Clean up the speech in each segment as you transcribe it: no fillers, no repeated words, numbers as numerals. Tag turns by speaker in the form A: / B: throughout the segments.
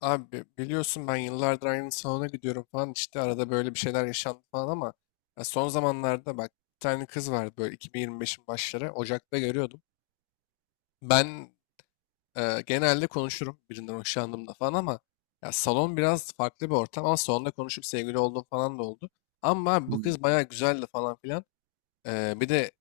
A: Abi biliyorsun ben yıllardır aynı salona gidiyorum falan işte arada böyle bir şeyler yaşandı falan ama ya son zamanlarda bak bir tane kız vardı böyle 2025'in başları Ocak'ta görüyordum. Ben genelde konuşurum birinden hoşlandığımda falan ama ya salon biraz farklı bir ortam ama salonda konuşup sevgili olduğum falan da oldu. Ama abi
B: Hı,
A: bu kız bayağı güzeldi falan filan. Bir de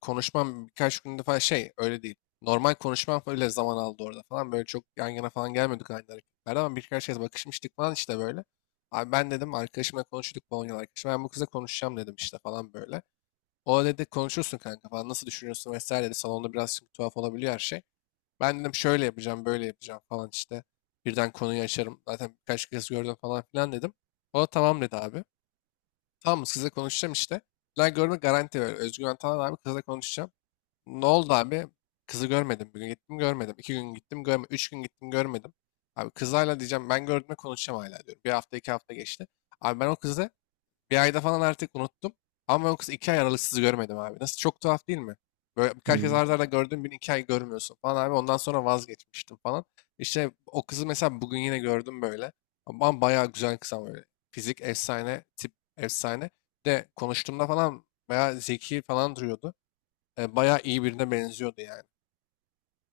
A: konuşmam birkaç günde falan şey öyle değil. Normal konuşmam öyle zaman aldı orada falan. Böyle çok yan yana falan gelmedik aynı hareketlerde ama birkaç kez bakışmıştık falan işte böyle. Abi ben dedim arkadaşımla konuştuk, Polonyalı arkadaşım. Ben bu kıza konuşacağım dedim işte falan böyle. O da dedi konuşursun kanka falan, nasıl düşünüyorsun vesaire dedi. Salonda biraz çünkü tuhaf olabiliyor her şey. Ben dedim şöyle yapacağım böyle yapacağım falan işte. Birden konuyu açarım. Zaten birkaç kez gördüm falan filan dedim. O da tamam dedi abi. Tamam mı? Sizle konuşacağım işte. Lan görme garanti ver. Özgüven Antalan abi kızla konuşacağım. Ne oldu abi? Kızı görmedim. Bir gün gittim görmedim. İki gün gittim görmedim. Üç gün gittim görmedim. Abi kızlarla diyeceğim ben gördüğümde konuşacağım hala diyorum. Bir hafta 2 hafta geçti. Abi ben o kızı bir ayda falan artık unuttum. Ama yoksa 2 ay aralıksız görmedim abi. Nasıl çok tuhaf değil mi? Böyle birkaç kez
B: hı.
A: arda arda gördüğüm bir iki ay görmüyorsun falan abi. Ondan sonra vazgeçmiştim falan. İşte o kızı mesela bugün yine gördüm böyle. Ama bayağı güzel kız ama böyle. Fizik efsane, tip efsane. Bir de konuştuğumda falan bayağı zeki falan duruyordu. Bayağı iyi birine benziyordu yani.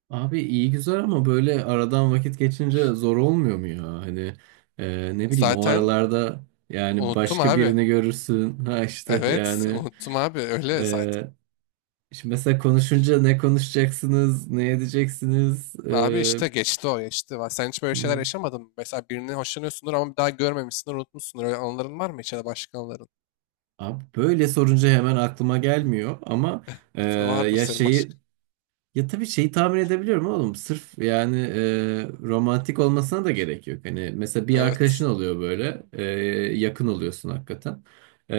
B: Abi iyi güzel ama böyle aradan vakit geçince zor olmuyor mu ya? Hani ne bileyim o
A: Zaten
B: aralarda yani
A: unuttum
B: başka
A: abi.
B: birini görürsün. Ha işte
A: Evet,
B: yani
A: unuttum abi. Öyle zaten.
B: e, şimdi mesela konuşunca ne konuşacaksınız, ne edeceksiniz?
A: Abi işte geçti o geçti. Sen hiç böyle şeyler
B: Hı.
A: yaşamadın mı? Mesela birini hoşlanıyorsundur ama bir daha görmemişsindir, unutmuşsundur. Öyle anıların var mı hiç, ya da başka anıların?
B: Abi böyle sorunca hemen aklıma gelmiyor ama e,
A: Vardır
B: ya
A: senin
B: şeyi
A: başka.
B: Ya tabii şeyi tahmin edebiliyorum oğlum. Sırf yani romantik olmasına da gerek yok. Hani mesela bir
A: Evet.
B: arkadaşın oluyor böyle. Yakın oluyorsun hakikaten. E,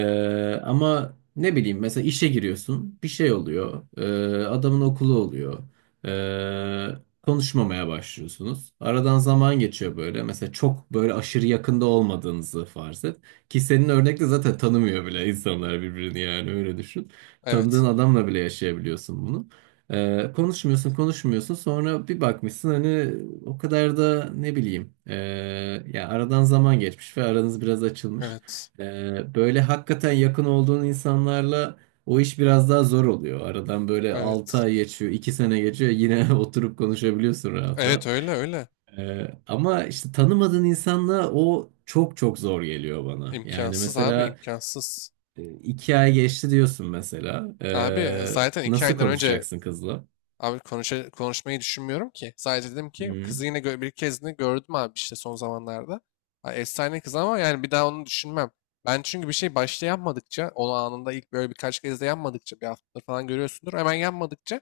B: ama ne bileyim mesela işe giriyorsun. Bir şey oluyor. Adamın okulu oluyor. E, konuşmamaya başlıyorsunuz. Aradan zaman geçiyor böyle. Mesela çok böyle aşırı yakında olmadığınızı farz et. Ki senin örnekte zaten tanımıyor bile insanlar birbirini yani öyle düşün.
A: Evet.
B: Tanıdığın adamla bile yaşayabiliyorsun bunu. Konuşmuyorsun konuşmuyorsun, sonra bir bakmışsın hani o kadar da ne bileyim ya aradan zaman geçmiş ve aranız biraz açılmış.
A: Evet.
B: Böyle hakikaten yakın olduğun insanlarla o iş biraz daha zor oluyor. Aradan böyle 6
A: Evet.
B: ay geçiyor, 2 sene geçiyor, yine oturup konuşabiliyorsun rahat
A: Evet
B: rahat.
A: öyle öyle.
B: Ama işte tanımadığın insanla o çok çok zor geliyor bana. Yani
A: İmkansız abi,
B: mesela
A: imkansız.
B: iki ay geçti diyorsun mesela.
A: Abi
B: Ee,
A: zaten iki
B: nasıl
A: aydan önce
B: konuşacaksın kızla?
A: abi konuşmayı düşünmüyorum ki. Sadece dedim ki
B: Hı.
A: kızı yine bir kez de gördüm abi işte son zamanlarda. Ha, efsane kız ama yani bir daha onu düşünmem. Ben çünkü bir şey başta yapmadıkça, onu anında ilk böyle birkaç kez de yapmadıkça, bir hafta falan görüyorsundur. Hemen yapmadıkça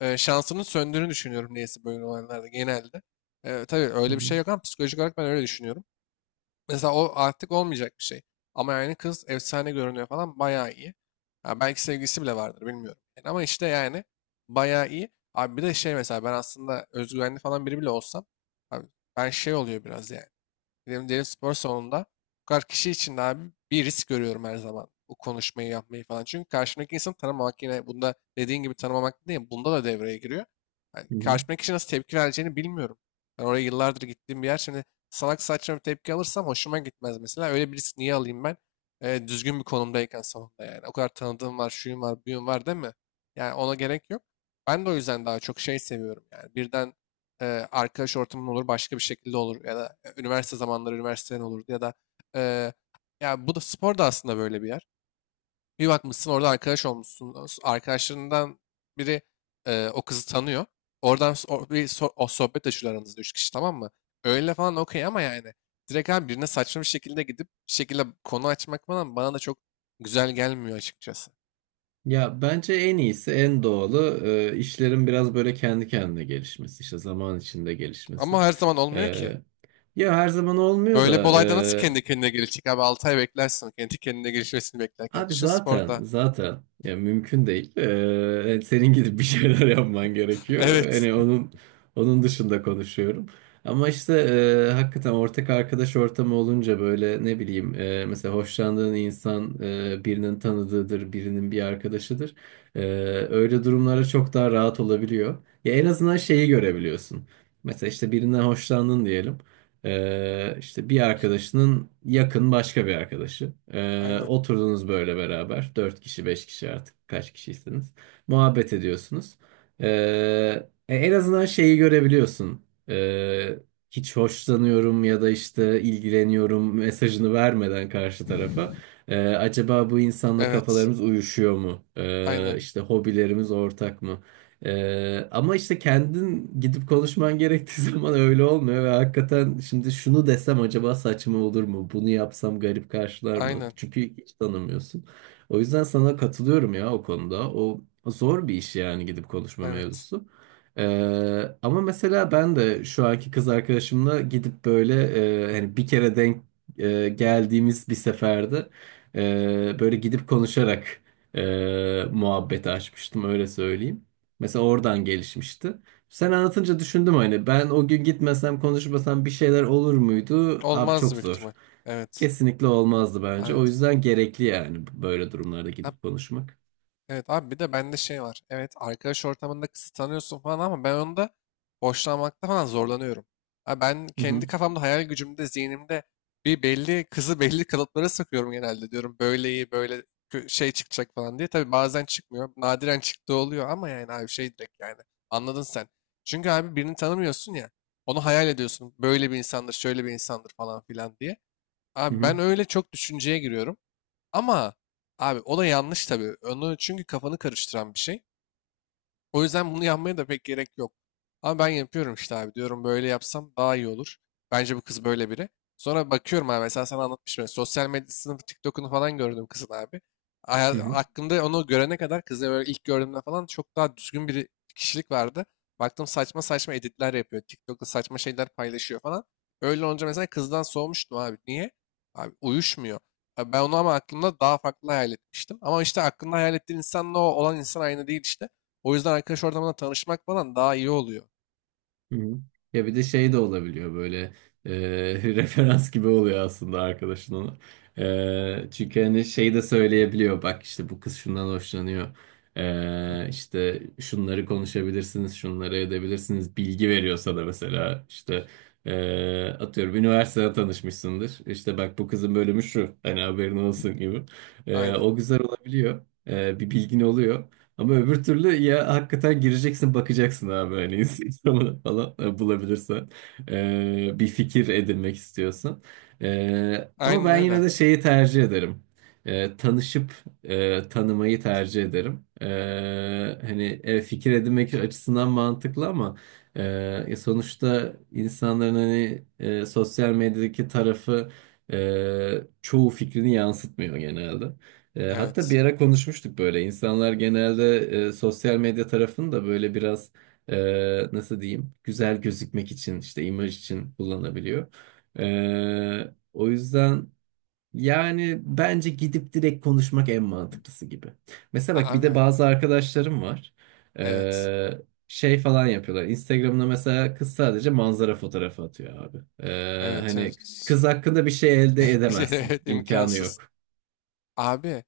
A: e, şansının söndüğünü düşünüyorum, neyse böyle olaylarda genelde. E, tabii
B: Hı
A: öyle bir
B: hı,
A: şey yok ama psikolojik olarak ben öyle düşünüyorum. Mesela o artık olmayacak bir şey. Ama yani kız efsane görünüyor falan, bayağı iyi. Ha, belki sevgilisi bile vardır bilmiyorum. Yani ama işte yani bayağı iyi. Abi bir de şey mesela ben aslında özgüvenli falan biri bile olsam abi ben şey oluyor biraz yani. Benim derin spor salonunda bu kadar kişi için de abi bir risk görüyorum her zaman. Bu konuşmayı yapmayı falan. Çünkü karşımdaki insanı tanımamak yine bunda dediğin gibi tanımamak değil. Bunda da devreye giriyor. Yani
B: hı hı.
A: karşımdaki kişi nasıl tepki vereceğini bilmiyorum. Ben oraya yıllardır gittiğim bir yer. Şimdi salak saçma bir tepki alırsam hoşuma gitmez mesela. Öyle bir risk niye alayım ben? Düzgün bir konumdayken salonda yani. O kadar tanıdığım var, şuyum var, buyum var değil mi? Yani ona gerek yok. Ben de o yüzden daha çok şey seviyorum yani. Birden e, arkadaş ortamın olur, başka bir şekilde olur ya da üniversite zamanları üniversiteden olur ya da e, ya bu da spor da aslında böyle bir yer. Bir bakmışsın orada arkadaş olmuşsun. Arkadaşlarından biri o kızı tanıyor. Oradan o sohbet açıyorlar, aranızda 3 kişi tamam mı? Öyle falan okey ama yani direkt abi birine saçma bir şekilde gidip bir şekilde konu açmak falan bana da çok güzel gelmiyor açıkçası.
B: Ya bence en iyisi, en doğalı işlerin biraz böyle kendi kendine gelişmesi, işte zaman içinde gelişmesi.
A: Ama her zaman
B: E,
A: olmuyor ki.
B: ya her zaman olmuyor
A: Böyle bir
B: da.
A: olayda nasıl kendi kendine gelişecek abi? 6 ay beklersin. Kendi kendine gelişmesini beklerken.
B: Abi
A: Düşün
B: zaten,
A: sporda.
B: ya mümkün değil. Senin gidip bir şeyler yapman gerekiyor.
A: Evet.
B: Hani onun dışında konuşuyorum. Ama işte hakikaten ortak arkadaş ortamı olunca böyle ne bileyim mesela hoşlandığın insan birinin tanıdığıdır, birinin bir arkadaşıdır. E, öyle durumlara çok daha rahat olabiliyor. Ya en azından şeyi görebiliyorsun. Mesela işte birinden hoşlandın diyelim. İşte bir arkadaşının yakın başka bir arkadaşı. Ee,
A: Aynen.
B: oturdunuz böyle beraber. Dört kişi, beş kişi, artık kaç kişiyseniz. Muhabbet ediyorsunuz. Ee, en azından şeyi görebiliyorsun. Ee, hiç hoşlanıyorum ya da işte ilgileniyorum mesajını vermeden karşı tarafa. Acaba bu insanla
A: Evet.
B: kafalarımız uyuşuyor mu?
A: Aynen.
B: İşte hobilerimiz ortak mı? Ama işte kendin gidip konuşman gerektiği zaman öyle olmuyor ve hakikaten şimdi şunu desem acaba saçma olur mu? Bunu yapsam garip karşılar mı?
A: Aynen.
B: Çünkü hiç tanımıyorsun. O yüzden sana katılıyorum ya o konuda. O zor bir iş yani, gidip konuşma
A: Evet.
B: mevzusu. Ama mesela ben de şu anki kız arkadaşımla gidip böyle, hani bir kere denk geldiğimiz bir seferde böyle gidip konuşarak muhabbeti açmıştım, öyle söyleyeyim. Mesela oradan gelişmişti. Sen anlatınca düşündüm, hani ben o gün gitmesem konuşmasam bir şeyler olur muydu? Abi
A: Olmaz
B: çok
A: büyük ihtimal.
B: zor.
A: Evet.
B: Kesinlikle olmazdı bence. O
A: Evet.
B: yüzden gerekli yani böyle durumlarda gidip konuşmak.
A: Evet abi bir de bende şey var. Evet, arkadaş ortamında kısıtlanıyorsun falan ama ben onda hoşlanmakta falan zorlanıyorum. Abi ben
B: Hı
A: kendi
B: hı.
A: kafamda, hayal gücümde, zihnimde bir belli kızı belli kalıplara sıkıyorum genelde, diyorum böyle iyi böyle şey çıkacak falan diye. Tabii bazen çıkmıyor, nadiren çıktığı oluyor ama yani abi şey direkt yani anladın sen. Çünkü abi birini tanımıyorsun ya, onu hayal ediyorsun böyle bir insandır şöyle bir insandır falan filan diye.
B: Hı
A: Abi
B: hı.
A: ben öyle çok düşünceye giriyorum. Ama abi o da yanlış tabii. Onu çünkü kafanı karıştıran bir şey. O yüzden bunu yapmaya da pek gerek yok. Ama ben yapıyorum işte abi. Diyorum böyle yapsam daha iyi olur. Bence bu kız böyle biri. Sonra bakıyorum abi mesela sana anlatmıştım. Sosyal medyasını, TikTok'unu falan gördüm kızın abi.
B: Hı hı.
A: Aklımda onu görene kadar kızı böyle ilk gördüğümde falan çok daha düzgün bir kişilik vardı. Baktım saçma saçma editler yapıyor. TikTok'ta saçma şeyler paylaşıyor falan. Öyle olunca mesela kızdan soğumuştum abi. Niye? Abi uyuşmuyor. Abi ben onu ama aklımda daha farklı hayal etmiştim. Ama işte aklında hayal ettiğin insanla o olan insan aynı değil işte. O yüzden arkadaş ortamında tanışmak falan daha iyi oluyor.
B: Hı hı. Ya bir de şey de olabiliyor böyle, referans gibi oluyor aslında arkadaşın ona. Çünkü hani şey de söyleyebiliyor, bak işte bu kız şundan hoşlanıyor. E, işte şunları konuşabilirsiniz, şunları edebilirsiniz. Bilgi veriyor sana mesela, işte atıyorum üniversitede tanışmışsındır. İşte bak, bu kızın bölümü şu, hani haberin olsun gibi. E,
A: Aynen.
B: o güzel olabiliyor. Bir bilgin oluyor. Ama öbür türlü ya hakikaten gireceksin bakacaksın abi, hani Instagram'ı falan bulabilirsen, bir fikir edinmek istiyorsan. Ama
A: Aynen
B: ben yine
A: öyle.
B: de şeyi tercih ederim. Tanışıp tanımayı tercih ederim. Hani fikir edinmek açısından mantıklı ama e, ya sonuçta insanların hani sosyal medyadaki tarafı çoğu fikrini yansıtmıyor genelde. Hatta
A: Evet.
B: bir ara konuşmuştuk böyle. İnsanlar genelde sosyal medya tarafını da böyle biraz, e, nasıl diyeyim, güzel gözükmek için, işte imaj için kullanabiliyor. O yüzden yani bence gidip direkt konuşmak en mantıklısı gibi. Mesela bak, bir de
A: Abi.
B: bazı arkadaşlarım var.
A: Evet.
B: E, şey falan yapıyorlar. Instagram'da mesela kız sadece manzara fotoğrafı atıyor abi. E,
A: Evet evet.
B: hani kız hakkında bir şey elde
A: İşte
B: edemezsin.
A: evet,
B: İmkanı
A: imkansız.
B: yok.
A: Abi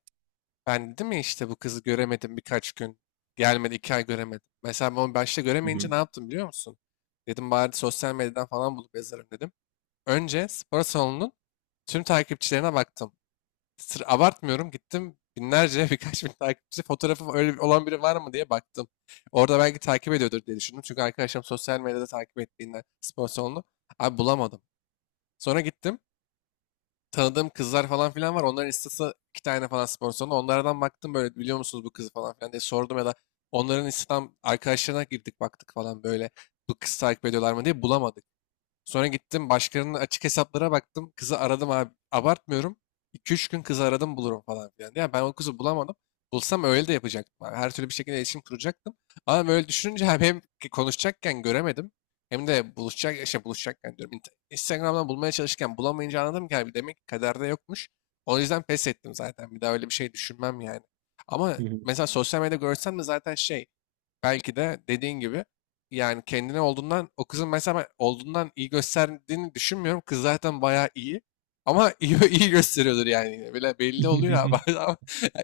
A: ben dedim ya işte bu kızı göremedim birkaç gün. Gelmedi, 2 ay göremedim. Mesela ben onu başta
B: Hı
A: göremeyince ne yaptım biliyor musun? Dedim bari sosyal medyadan falan bulup yazarım dedim. Önce spor salonunun tüm takipçilerine baktım. Sır abartmıyorum gittim binlerce birkaç bin takipçi fotoğrafı, öyle olan biri var mı diye baktım. Orada belki takip ediyordur diye düşündüm. Çünkü arkadaşım sosyal medyada takip ettiğinden spor salonunu. Abi bulamadım. Sonra gittim. Tanıdığım kızlar falan filan var. Onların istası 2 tane falan spor salonu. Onlardan baktım böyle biliyor musunuz bu kızı falan filan diye sordum, ya da onların Instagram arkadaşlarına girdik baktık falan böyle bu kız takip ediyorlar mı diye, bulamadık. Sonra gittim başkalarının açık hesaplara baktım. Kızı aradım abi. Abartmıyorum. İki üç gün kızı aradım bulurum falan filan. Ya ben o kızı bulamadım. Bulsam öyle de yapacaktım abi. Her türlü bir şekilde iletişim kuracaktım. Ama ben öyle düşününce abi hem ki konuşacakken göremedim. Hem de buluşacak, şey buluşacakken diyorum. Instagram'dan bulmaya çalışırken bulamayınca anladım ki abi, demek ki kaderde yokmuş. O yüzden pes ettim zaten. Bir daha öyle bir şey düşünmem yani. Ama
B: hı.
A: mesela sosyal medyada görsen de zaten şey, belki de dediğin gibi yani kendine olduğundan o kızın mesela, ben olduğundan iyi gösterdiğini düşünmüyorum. Kız zaten bayağı iyi. Ama iyi, iyi gösteriyordur yani. Yine. Bile belli oluyor abi.
B: Hı.
A: Adam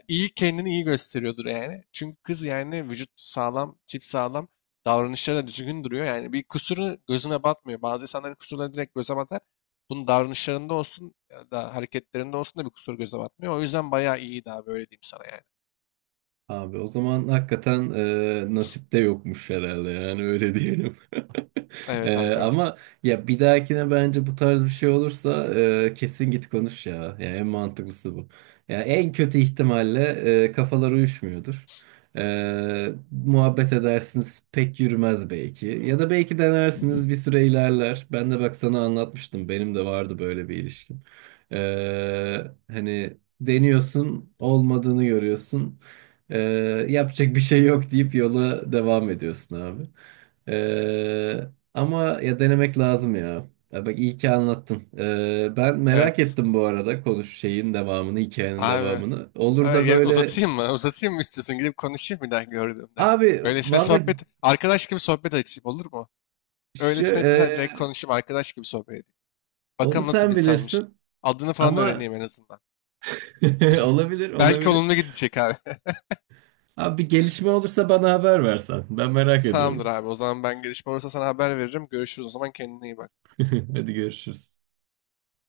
A: iyi, kendini iyi gösteriyordur yani. Çünkü kız yani vücut sağlam, tip sağlam. Davranışları da düzgün duruyor. Yani bir kusuru gözüne batmıyor. Bazı insanların kusurları direkt göze batar. Bunun davranışlarında olsun ya da hareketlerinde olsun da bir kusur göze batmıyor. O yüzden bayağı iyiydi abi, öyle diyeyim sana yani.
B: Abi o zaman hakikaten nasipte yokmuş herhalde, yani öyle diyelim.
A: Evet
B: E,
A: abi öyle.
B: ama ya bir dahakine bence bu tarz bir şey olursa kesin git konuş ya. Yani en mantıklısı bu. Yani en kötü ihtimalle kafalar uyuşmuyordur. Muhabbet edersiniz, pek yürümez belki. Ya da belki denersiniz, bir süre ilerler. Ben de bak sana anlatmıştım, benim de vardı böyle bir ilişkim. E, hani deniyorsun, olmadığını görüyorsun. Ee, yapacak bir şey yok deyip yola devam ediyorsun abi. Ee, ama ya denemek lazım ya. Ya bak, iyi ki anlattın. Ben merak
A: Evet.
B: ettim bu arada, konuş hikayenin
A: Abi
B: devamını. Olur
A: ay,
B: da
A: ya
B: böyle,
A: uzatayım mı? Uzatayım mı istiyorsun? Gidip konuşayım bir daha gördüğümde.
B: abi
A: Öylesine
B: valla
A: sohbet, arkadaş gibi sohbet açayım olur mu?
B: şu,
A: Öylesine direkt konuşayım, arkadaş gibi sohbet edeyim.
B: onu
A: Bakalım nasıl bir
B: sen
A: insanmış.
B: bilirsin
A: Adını falan
B: ama
A: öğreneyim en azından.
B: olabilir,
A: Belki
B: olabilir.
A: olumlu gidecek abi.
B: Abi bir gelişme olursa bana haber versen. Ben merak
A: Tamamdır
B: ediyorum.
A: abi. O zaman ben gelişme olursa sana haber veririm. Görüşürüz o zaman, kendine iyi bak.
B: Hadi görüşürüz.